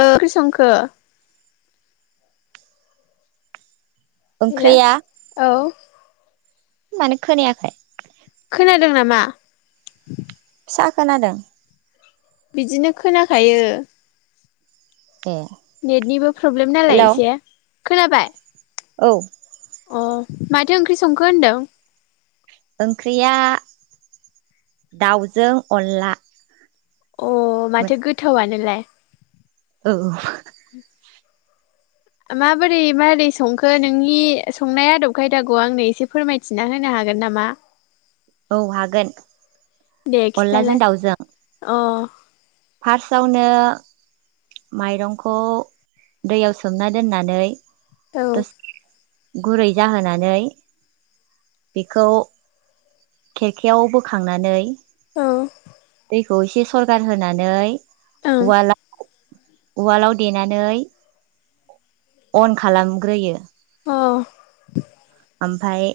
ओख्रिसंखो बिला औ माने खोनायाखाय खोनादों नामा फिससा खोनादों बिदिनो खोनाखायो ए नेटनिबो प्रब्लेम नालाय हेलौ एसे खोनाबाय औ अ माथो ओंख्रि संखो होनदों ओंख्रिया दाउजों अनला अ माथो गोथावआनोलाय औ माबोरै माबोरै संखो नोंनि संनाय आदब खायदाखौ आंनो एसे फोरमायथिना होनो हागोन नामा औ हागोन दे अनलाजों खिथालाय दाउजों अ औ फार्स्टआवनो माइरंखौ दैयाव सोमना दोननानै दस गुरै जाहोनानै बेखौ खेरखायाव बोखांनानै औ दैखौ एसे सरगार होनानै अ उवालाव उवालाव देनानै अन खालामग्रोयो अ आमफाय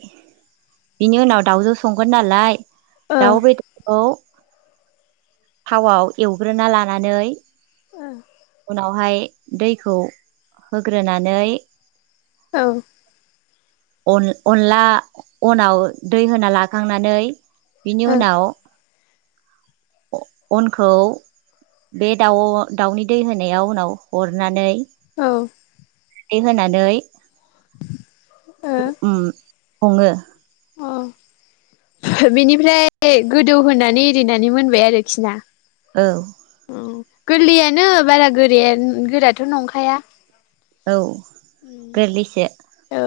बिनि उनाव दावजो संगोन नालाय औ दाउ बेदरखौ थावआव एवग्रोना लानानै ओ आवहाय दैखौ होग्रोनानै औ अन अनला अनाव दै होना लाखांनानै बिनि औ ओ अ उनाव अनखौ बे दाउ आव दाउनि दै होनायाव उनाव हरनानै औ। दै होनानै उम सङो। अ बेनिफ्राय गोदौहोनानै एरिनानै मोनबाय आरोखि ना। औ। औ गोरलैयानो बारा गोराया गोराथ' नंखाया औ। गोरलैसो। औ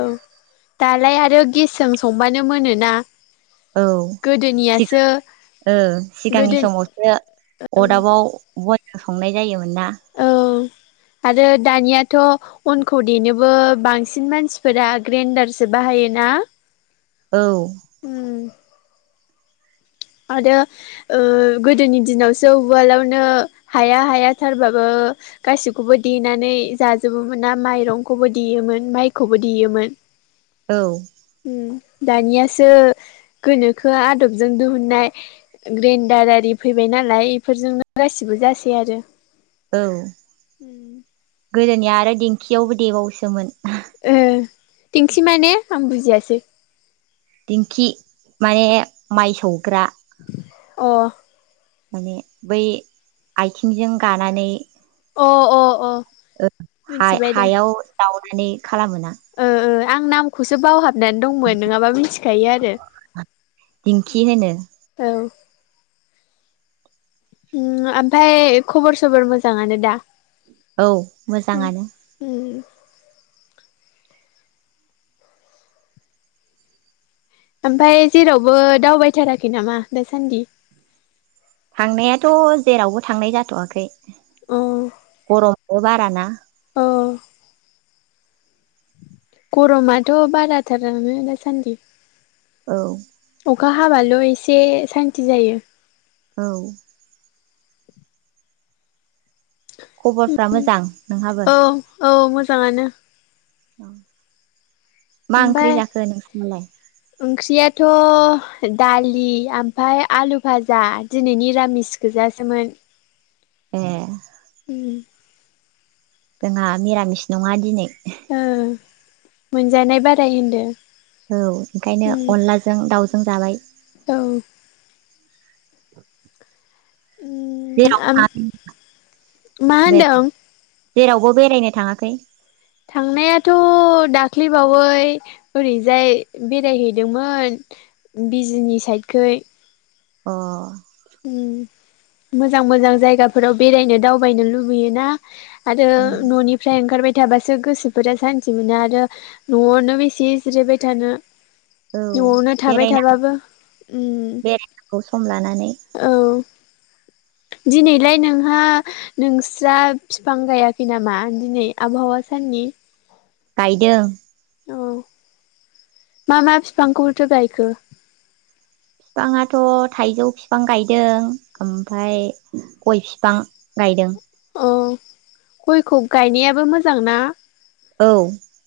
दालाय आरो गेसजों संबानो मोनो ना। औ थिग ओ सिगांनि गोदो समावसो अदाबाव बनजों संनाय जायोमोन ना। औ आरो दानियाथ' अनखौ देनोबो बांसिन मानसिफोरा ग्रेनडारसो बाहायो ना। औ उम। आरो ओ गोदोनि दिनावसो उवालावनो हाया हाया थारबाबो गासिखौबो देनानै जाजोबोमोना माइरंखौबो देयोमोन माइखौबो देयोमोन। औ उम। दानियासो गोनोखो आदबजों दोहोन नाय ग्रेन्डार आरि फैबाय नालाय इफोरजोंनो गासिबो जासै आरो। औ उम। गोदोनिया आरो दिेंखियावबो देबावोसोमोन। ए दिंखि माने आं बुजियासै। दिंखि माने माइ सौग्रा। अ। माने बै आथिंजों गानानै अ अ अ। ओ मिथिबाय दे हा-हायाव द माने ओ ओ आं नामखौसो बावहाब होननानै दंमोन नङाबा मिथिखायो आरो। दिंखि होनो औ। ओम आमफ्राय खबर सबर मोजाङानो दा? औ मोजाङानो। आमफाय जेरावबो दावबायथाराखै नामा दासान्दि? थांनायाथ' जेरावबो थांनाय जाथ'वाखै। अ गरम बन बाराना औ गरमाथ' बाराथारानो दासान्दि औ अखा हाबाल' एसे सान्ति जायो औ खबरफ्रा मोजां नोंहाबो? जांङानो औ मा ओंख्रि ओमफाय जाखो नोंसिनालाय? थ' दालि आमफाय आलु भाजा दिनै निरामिस गोजासोमोन। ए उम जोंहा मिरामिस नङा दिनै ओ मोनजानाय बाराय होनदो औ ओंखायनो उम अनलाजों दाउजों जाबाय औ उम आम मा [inaudible] होनदों जेरावबो बेरायनो थाङाखै? थांनायाथ' दाख्लैबावै ओरैजाय बेरायहैदोंमोन बिजनि साइदखै अ उम मोजां मोजां जायगाफोराव बेरायनो दावबायनो लुबैयो ना आरो उम न'निफ्राय ओंखारबाय थाबासो गोसोफोरा सान्थि मोनो आरो न'आवनो बेसे जिरायबाय थानो। औ न'आवनो थाबाय बेरायना थाबाबो उम बेरायनांगौ सम लानानै [unintelligible] दिनैलाय नोंहा नोंस्रा फिफां गायाखै नामा? दिनै आबहावा साननि। गायदों। औ मा मा बिफांखौथो गायखो? फिफाङाथ' थाइजौ फिफां गायदों ओमफाय गय फिफां गायदों अ गयखौ गायनायाबो मोजां ना? औ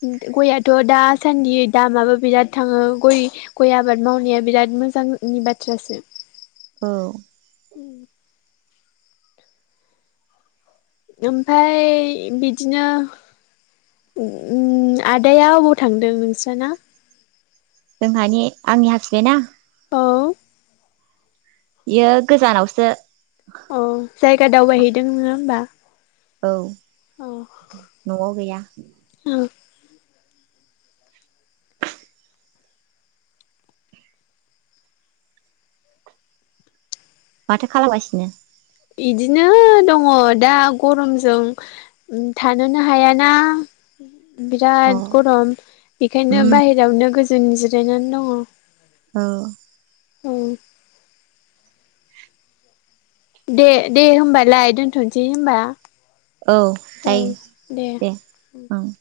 उम द गया [unintelligible] थ' दासान्दि दामाबो बिराद थाङो गय गय आबाद मावनाया बिराद मोजांनि बाथ्रासो। औ। ओमफ्राय बिदिनो आदाया अबाव थांदों नोंस्राना? जोंहानि आंनि हासबेन्डा? औ बियो गोजानावसो। अ जायगा दावबायहैदों नोङा होमबा? औ। अ न'आव गैया। ओ माथो खालामगासिनो? इदिनो दङ दा गरमजों थानोनो हायाना। अ बिराद गरम बेखायनो उम बायेरावनो गोजो जों जिरायनानै दङ। औ। औ। दे दे होमबालाय दोनथ'नोसै होनबा। औ जायो दे ओं